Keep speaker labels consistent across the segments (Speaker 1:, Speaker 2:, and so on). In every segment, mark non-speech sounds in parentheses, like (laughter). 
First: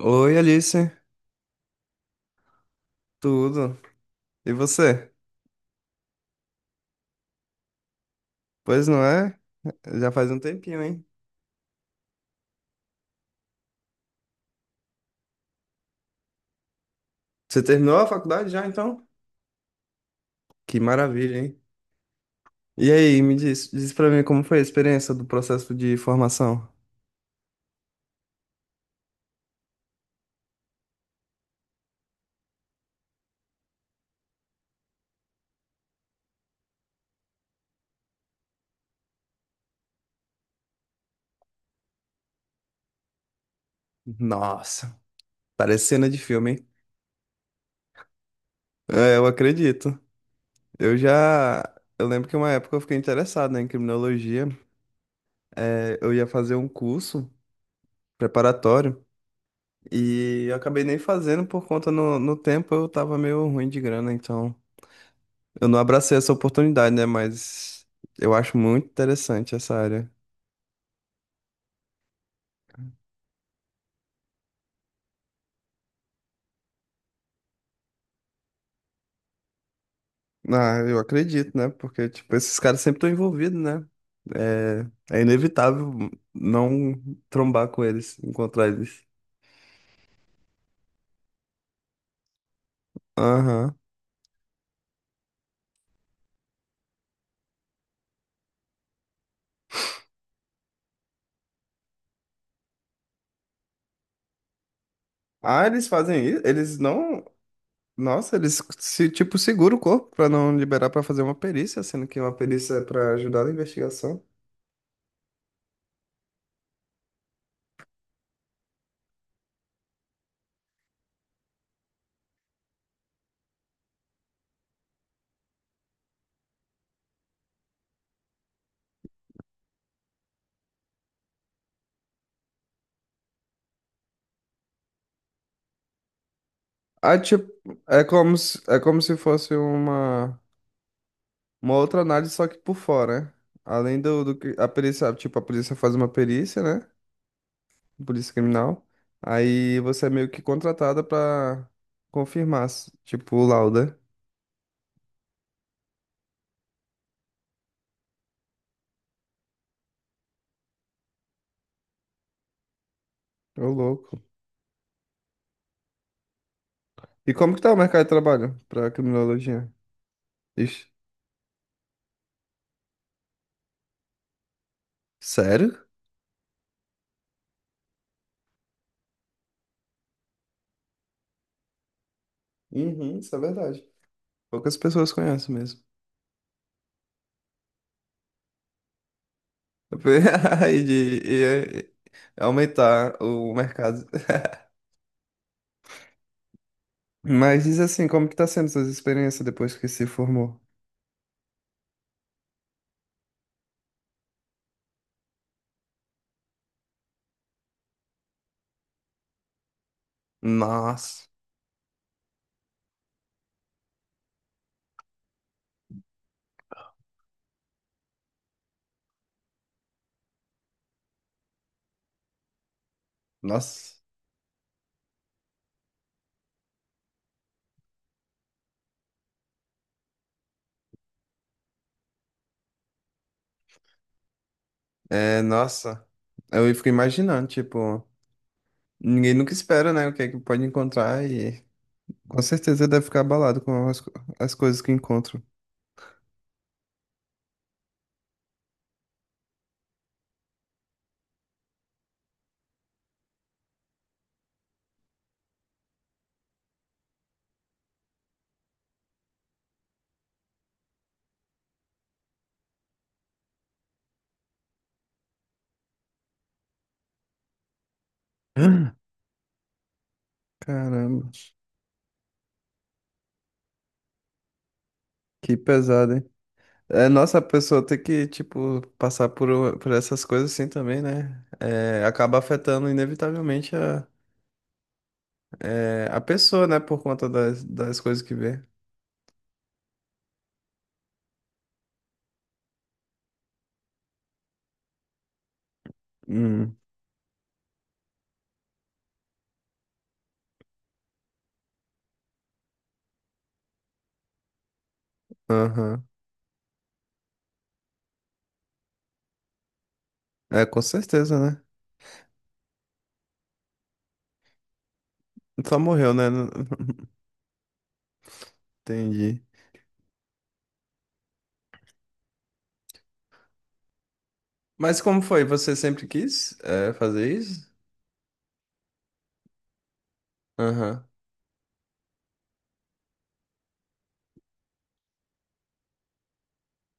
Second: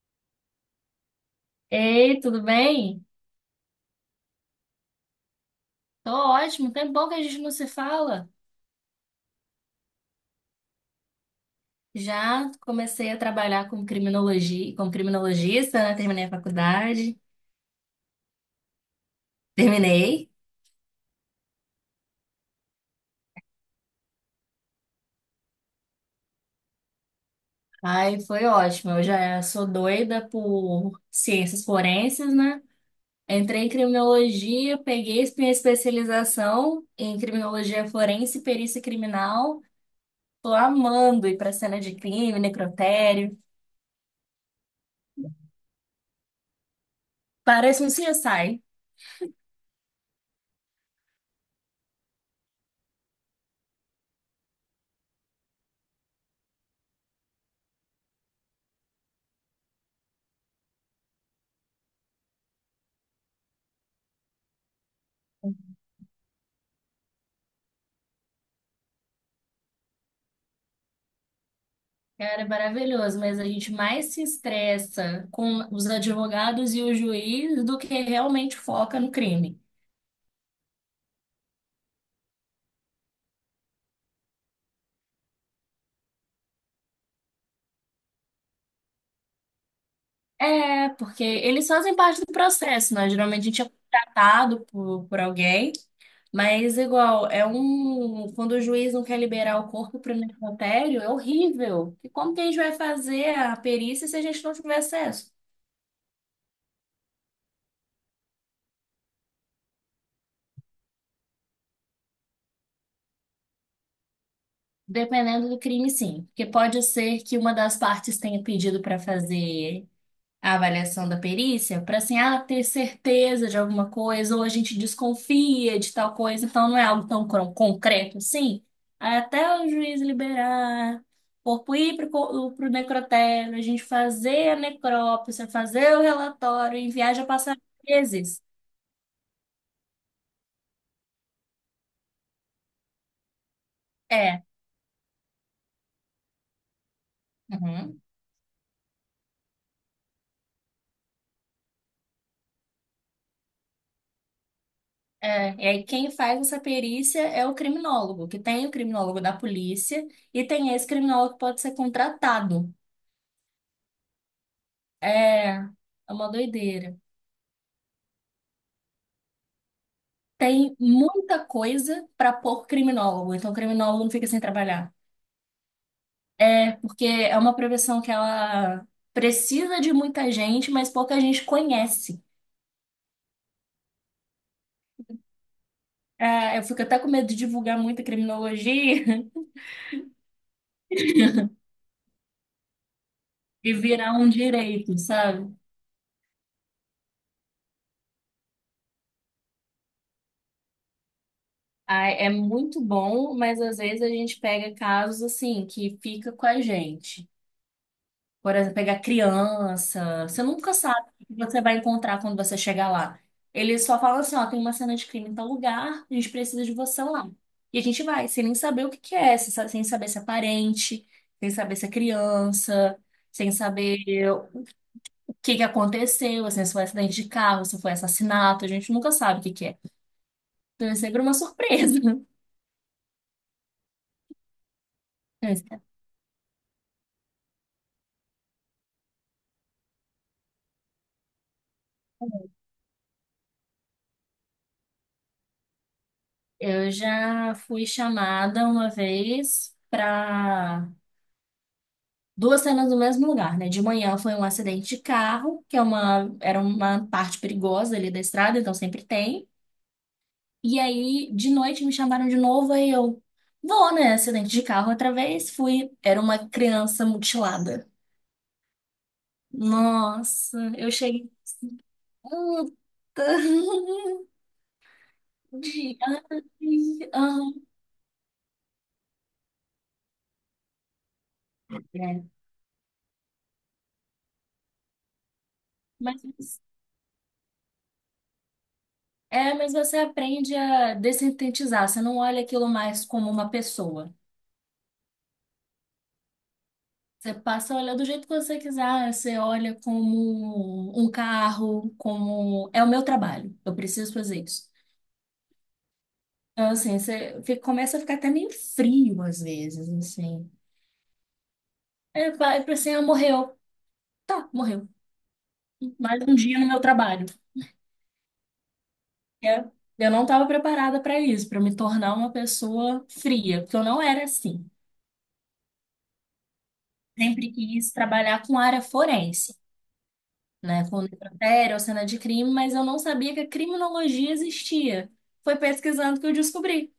Speaker 1: Oi, Alice.
Speaker 2: Ei, tudo bem?
Speaker 1: Tudo? E você?
Speaker 2: Tô ótimo. Tem bom que a gente não se fala.
Speaker 1: Pois não é? Já faz um tempinho, hein?
Speaker 2: Já comecei a trabalhar com criminologia, como criminologista, né? Terminei a faculdade.
Speaker 1: Você terminou a faculdade já, então?
Speaker 2: Terminei.
Speaker 1: Que maravilha, hein? E aí, me diz, diz pra mim como foi a experiência do processo de formação?
Speaker 2: Aí foi ótimo. Eu já sou doida por ciências forenses, né? Entrei em criminologia, peguei minha especialização em criminologia forense e perícia criminal. Tô amando ir pra cena de crime, necrotério.
Speaker 1: Nossa, parece cena de filme, hein?
Speaker 2: Parece um CSI.
Speaker 1: É, eu acredito. Eu já. Eu lembro que uma época eu fiquei interessado, né, em criminologia. É, eu ia fazer um curso preparatório e eu acabei nem fazendo por conta no tempo eu tava meio ruim de grana, então. Eu não abracei essa oportunidade, né? Mas eu acho muito interessante essa área.
Speaker 2: Cara, é maravilhoso, mas a gente mais se estressa com os advogados e o juiz do que realmente foca no crime.
Speaker 1: Ah, eu acredito, né? Porque, tipo, esses caras sempre estão envolvidos, né? É, é inevitável não trombar com eles, encontrar eles.
Speaker 2: É, porque eles fazem parte do processo, né? Geralmente a gente é
Speaker 1: Aham.
Speaker 2: contratado por alguém, mas igual, é um. Quando o juiz não quer liberar o corpo para o necrotério, é horrível. E como que a gente vai fazer a perícia se a gente não tiver acesso?
Speaker 1: Ah, eles fazem isso? Eles não. Nossa, eles se, tipo, seguram o corpo pra não liberar pra fazer uma perícia, sendo que uma perícia é pra ajudar na investigação.
Speaker 2: Dependendo do crime, sim. Porque pode ser que uma das partes tenha pedido para fazer a avaliação da perícia para assim, ah, ter certeza de alguma coisa, ou a gente desconfia de tal coisa, então não é algo tão concreto assim. Aí até o juiz liberar, o corpo ir para o necrotério, a gente fazer a necrópsia, fazer o relatório, enviar,
Speaker 1: Ah,
Speaker 2: já
Speaker 1: tipo,
Speaker 2: passar meses.
Speaker 1: é como se fosse uma. Uma outra análise, só que por fora, né? Além do
Speaker 2: É.
Speaker 1: que a perícia, tipo, a polícia faz uma perícia, né?
Speaker 2: Uhum.
Speaker 1: Polícia criminal. Aí você é meio que contratada pra confirmar, tipo, o laudo. Né?
Speaker 2: É, e aí quem faz essa perícia é o criminólogo, que tem o criminólogo da polícia e tem esse criminólogo que pode ser contratado.
Speaker 1: Ô, louco.
Speaker 2: É uma doideira.
Speaker 1: E como que tá o mercado de trabalho pra criminologia?
Speaker 2: Tem
Speaker 1: Ixi.
Speaker 2: muita coisa para pôr criminólogo, então o criminólogo não fica sem trabalhar.
Speaker 1: Sério?
Speaker 2: É, porque é uma profissão que ela precisa de muita gente, mas pouca gente conhece.
Speaker 1: Uhum, isso é verdade. Poucas pessoas conhecem mesmo.
Speaker 2: É, eu fico até com medo de divulgar muita criminologia (laughs)
Speaker 1: (laughs) E de e aumentar o
Speaker 2: e
Speaker 1: mercado.
Speaker 2: virar um direito, sabe?
Speaker 1: Mas diz assim, como que tá sendo suas experiências depois que se formou?
Speaker 2: Ah, é muito bom, mas às vezes a gente pega casos assim que fica com a gente. Por exemplo, pegar criança. Você nunca sabe o
Speaker 1: Nossa,
Speaker 2: que você vai encontrar quando você chegar lá. Eles só falam assim, ó, tem uma cena de crime em tal lugar, a gente precisa de você lá. E a gente vai, sem nem saber o que que é, sem saber se é parente, sem saber se é criança, sem
Speaker 1: nossa.
Speaker 2: saber o que que aconteceu, assim, se foi acidente de carro, se foi assassinato, a gente nunca sabe o que que é. Então é sempre uma surpresa.
Speaker 1: É,
Speaker 2: (laughs)
Speaker 1: nossa, eu fico imaginando, tipo, ninguém nunca espera, né, o que é que pode encontrar e com certeza deve ficar abalado com as, as coisas que encontro.
Speaker 2: Eu já fui chamada uma vez para duas cenas no mesmo lugar, né? De manhã foi um acidente de carro, que é uma, era uma parte perigosa ali da estrada, então sempre tem. E aí, de noite, me chamaram de novo, aí eu vou, né? Acidente de carro outra vez, fui. Era uma criança mutilada.
Speaker 1: (gasps)
Speaker 2: Nossa, eu
Speaker 1: Caramba,
Speaker 2: cheguei. Puta. (laughs)
Speaker 1: que
Speaker 2: De...
Speaker 1: pesado, hein? É,
Speaker 2: ai,
Speaker 1: nossa, a
Speaker 2: aham.
Speaker 1: pessoa tem que, tipo, passar por, por essas coisas assim também, né? É,
Speaker 2: É,
Speaker 1: acaba afetando inevitavelmente a, é, a
Speaker 2: mas,
Speaker 1: pessoa, né, por conta das, das coisas que vê.
Speaker 2: é, mas você aprende a dessintetizar, você não olha aquilo mais como uma pessoa.
Speaker 1: Hum,
Speaker 2: Você passa a olhar do jeito que você quiser, você olha como um carro, como. É o meu trabalho, eu preciso fazer isso.
Speaker 1: aham.
Speaker 2: Então, assim, você começa a ficar até meio frio às vezes, assim.
Speaker 1: É, com certeza, né?
Speaker 2: É, vai pra assim, ah, morreu. Tá, morreu.
Speaker 1: Só morreu,
Speaker 2: Mais
Speaker 1: né?
Speaker 2: um dia no meu
Speaker 1: (laughs)
Speaker 2: trabalho.
Speaker 1: Entendi.
Speaker 2: É, eu não estava preparada para isso, para me tornar uma pessoa fria, porque eu não era assim.
Speaker 1: Mas como foi? Você sempre quis é, fazer
Speaker 2: Sempre
Speaker 1: isso?
Speaker 2: quis trabalhar com área forense. Né, com
Speaker 1: Aham,
Speaker 2: necrotério ou cena de crime, mas eu não sabia que a criminologia existia. Foi pesquisando que eu descobri.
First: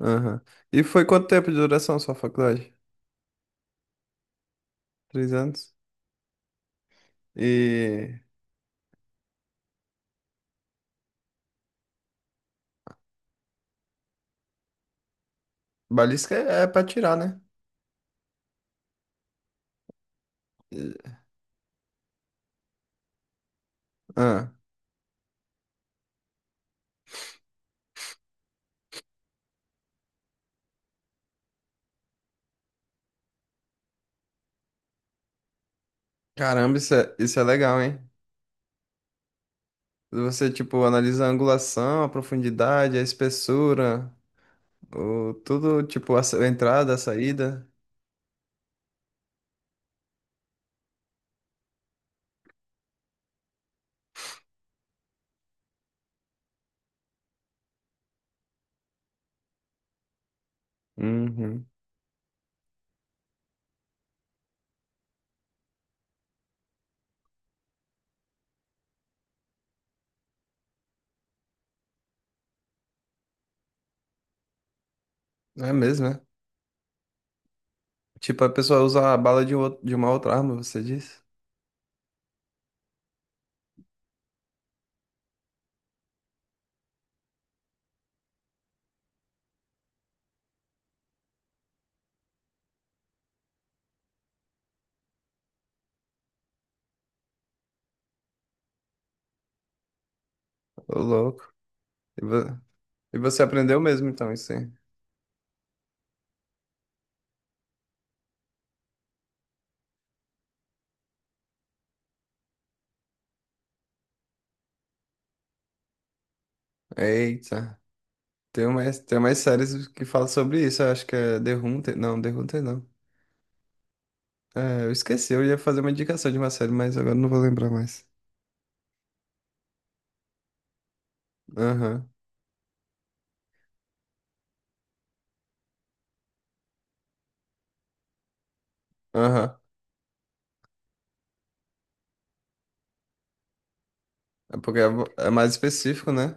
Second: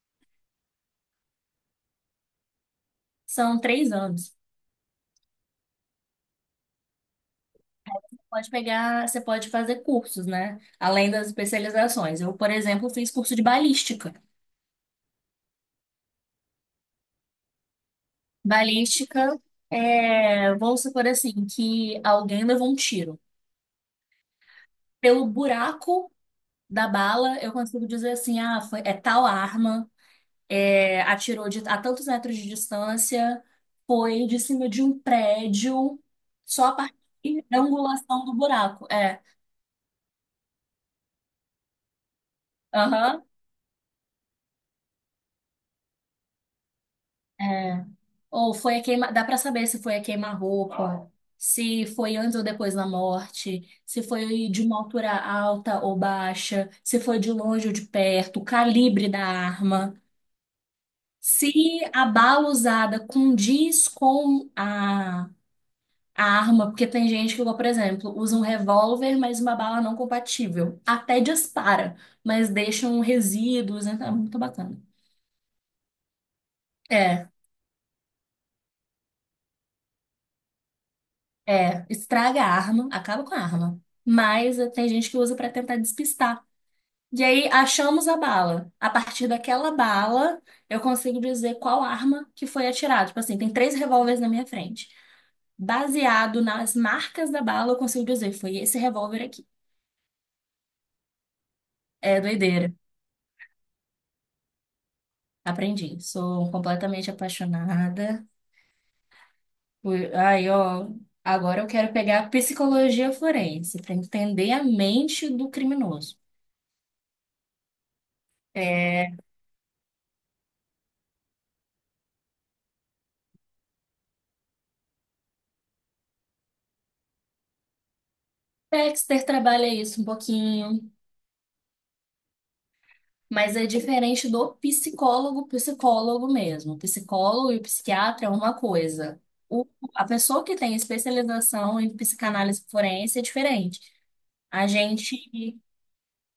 Speaker 1: aham. E foi quanto tempo de duração sua faculdade?
Speaker 2: São 3 anos.
Speaker 1: Três anos? E
Speaker 2: Pode pegar, você pode fazer cursos, né? Além das especializações. Eu, por exemplo, fiz curso de balística.
Speaker 1: balística é, é pra tirar, né?
Speaker 2: Balística é, vamos supor
Speaker 1: E-
Speaker 2: assim, que alguém levou um tiro.
Speaker 1: Ah,
Speaker 2: Pelo buraco da bala, eu consigo dizer assim, ah, foi, é tal arma, é, a tantos metros de distância, foi de cima de um prédio, só a
Speaker 1: caramba, isso é
Speaker 2: partir da
Speaker 1: legal, hein?
Speaker 2: angulação do buraco. É,
Speaker 1: Você, tipo, analisa a angulação, a profundidade, a
Speaker 2: aham,
Speaker 1: espessura, o, tudo, tipo, a a entrada, a saída.
Speaker 2: é. Ou foi a queima, dá pra saber se foi a queima-roupa, se foi antes ou depois da morte, se foi de uma altura alta ou baixa, se foi de longe ou de perto, o calibre da arma. Se
Speaker 1: Uhum.
Speaker 2: a bala usada condiz com a arma, porque tem gente que, por exemplo, usa um revólver, mas uma bala não compatível. Até dispara, mas deixam resíduos, né? Tá muito bacana.
Speaker 1: É mesmo, né?
Speaker 2: É,
Speaker 1: Tipo, a pessoa usa a bala de, de uma outra arma, você diz?
Speaker 2: é, estraga a arma, acaba com a arma. Mas tem gente que usa pra tentar despistar. E aí achamos a bala. A partir daquela bala, eu consigo dizer qual arma que foi atirada. Tipo assim, tem 3 revólveres na minha frente. Baseado nas marcas da bala, eu consigo dizer, foi esse revólver aqui.
Speaker 1: Ô, louco.
Speaker 2: É
Speaker 1: E
Speaker 2: doideira.
Speaker 1: e você aprendeu mesmo, então, isso aí.
Speaker 2: Aprendi. Sou completamente apaixonada. Aí, ó, agora eu quero pegar a psicologia forense para entender a mente do criminoso.
Speaker 1: Eita,
Speaker 2: É,
Speaker 1: tem mais séries que falam sobre isso. Eu acho que é The Hunter. Não, The Hunter não. É, eu esqueci, eu ia fazer uma indicação de uma série, mas agora não vou lembrar mais.
Speaker 2: Dexter trabalha isso um pouquinho,
Speaker 1: Aham,
Speaker 2: mas é diferente do psicólogo, psicólogo mesmo. O psicólogo e o psiquiatra é uma coisa.
Speaker 1: aham.
Speaker 2: O- a pessoa que tem especialização em psicanálise forense é diferente.
Speaker 1: É
Speaker 2: A
Speaker 1: porque é, é mais
Speaker 2: gente.
Speaker 1: específico, né?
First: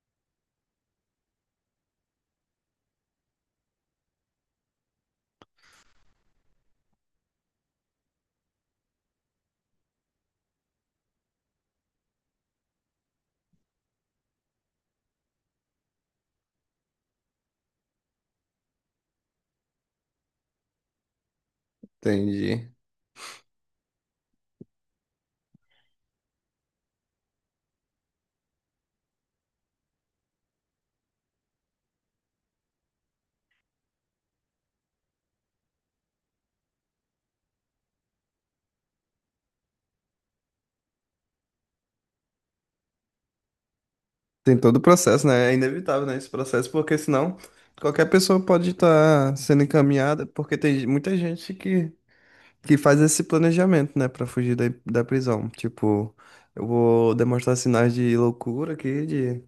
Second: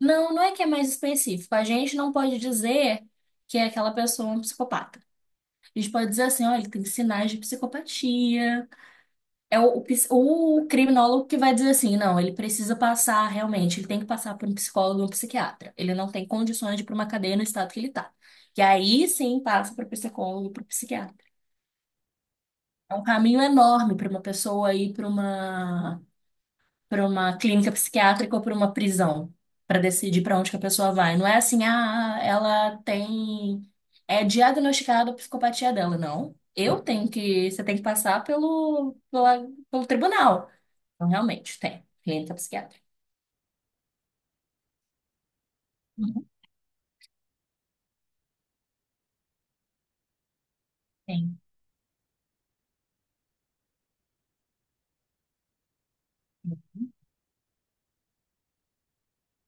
Speaker 2: Não, não é que é mais específico. A gente não pode dizer que é aquela pessoa é um psicopata. A gente pode dizer assim, olha, ele tem sinais de psicopatia. É o o criminólogo que vai dizer assim, não, ele precisa passar realmente, ele tem que passar por um psicólogo ou um psiquiatra. Ele não tem condições de ir para uma cadeia no estado que ele está. E aí sim passa para o psicólogo, e para o psiquiatra.
Speaker 1: Entendi.
Speaker 2: É um caminho enorme para uma pessoa ir para uma clínica psiquiátrica ou para uma prisão, para decidir para onde que a pessoa vai. Não é assim, ah, ela tem. É diagnosticada a psicopatia dela, não. Eu tenho que. Você tem que passar pelo tribunal. Então, realmente, tem. Clínica psiquiátrica.
Speaker 1: Tem todo o processo, né? É inevitável, né,
Speaker 2: Uhum,
Speaker 1: esse processo, porque senão qualquer pessoa pode estar sendo encaminhada, porque tem muita
Speaker 2: tem.
Speaker 1: gente que faz esse planejamento, né, pra fugir da, da prisão. Tipo, eu vou demonstrar sinais de loucura aqui,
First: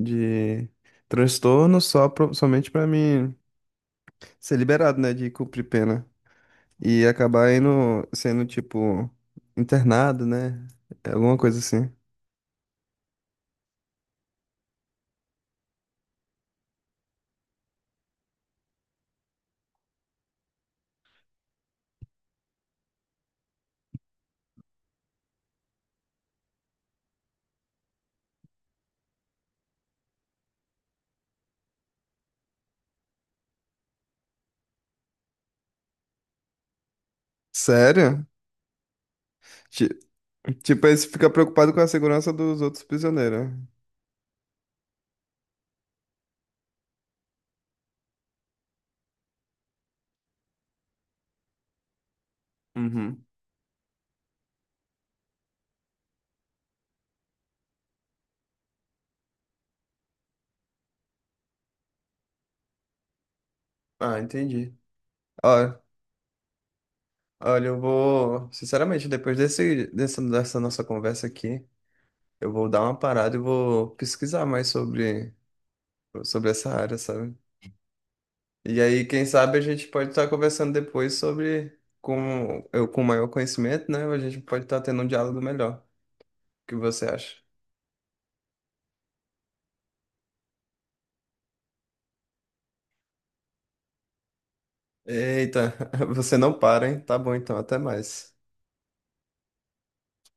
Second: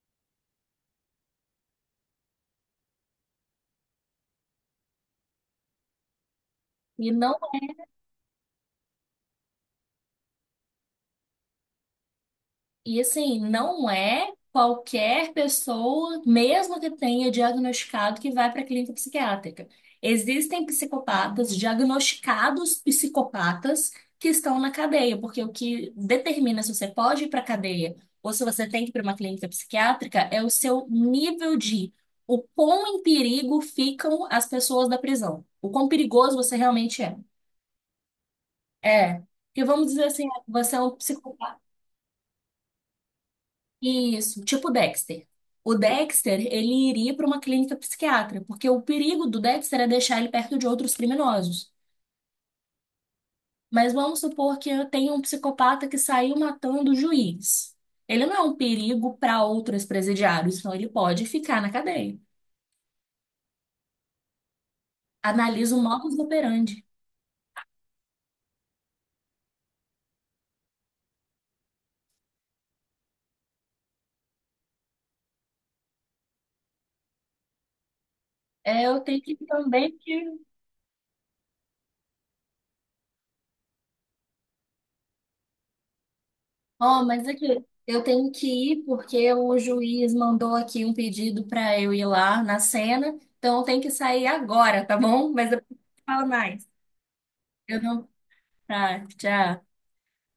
Speaker 1: de transtorno só somente pra mim ser liberado, né, de cumprir pena e
Speaker 2: E não.
Speaker 1: acabar indo sendo tipo internado, né? É alguma coisa assim.
Speaker 2: E assim, não é qualquer pessoa, mesmo que tenha diagnosticado, que vai para a clínica psiquiátrica. Existem psicopatas, diagnosticados psicopatas, que estão na cadeia, porque o que determina se você pode ir para a cadeia ou se você tem que ir para uma clínica psiquiátrica é o seu nível de, o quão em perigo ficam as pessoas da prisão, o quão perigoso você realmente é.
Speaker 1: Sério?
Speaker 2: É. Porque vamos
Speaker 1: Ti-
Speaker 2: dizer assim, você é
Speaker 1: Tipo, aí
Speaker 2: um
Speaker 1: você fica
Speaker 2: psicopata.
Speaker 1: preocupado com a segurança dos outros prisioneiros. Né?
Speaker 2: Isso, tipo Dexter. O Dexter, ele iria para uma clínica psiquiátrica, porque o perigo do Dexter é deixar ele perto de outros criminosos.
Speaker 1: Uhum.
Speaker 2: Mas vamos supor que eu tenha um psicopata que saiu matando o juiz. Ele não é um perigo para outros presidiários, então ele pode ficar na cadeia.
Speaker 1: Ah, entendi.
Speaker 2: Analisa
Speaker 1: Olha,
Speaker 2: o modus operandi.
Speaker 1: olha, eu vou, sinceramente, depois desse, dessa, dessa nossa conversa aqui, eu vou dar uma parada e vou pesquisar mais sobre, sobre essa área, sabe? E
Speaker 2: É, eu
Speaker 1: aí,
Speaker 2: tenho
Speaker 1: quem
Speaker 2: que
Speaker 1: sabe a gente
Speaker 2: também
Speaker 1: pode
Speaker 2: que
Speaker 1: estar conversando depois sobre com eu com maior conhecimento, né? A gente pode estar tendo um diálogo melhor. O que
Speaker 2: Ó,
Speaker 1: você
Speaker 2: mas
Speaker 1: acha?
Speaker 2: aqui, eu tenho que ir porque o juiz mandou aqui um pedido para eu ir lá na cena. Então eu tenho que sair agora, tá bom? Mas depois
Speaker 1: Eita,
Speaker 2: eu
Speaker 1: (laughs)
Speaker 2: falo
Speaker 1: você não
Speaker 2: mais.
Speaker 1: para, hein? Tá bom então, até
Speaker 2: Eu não.
Speaker 1: mais.
Speaker 2: Tá, tchau.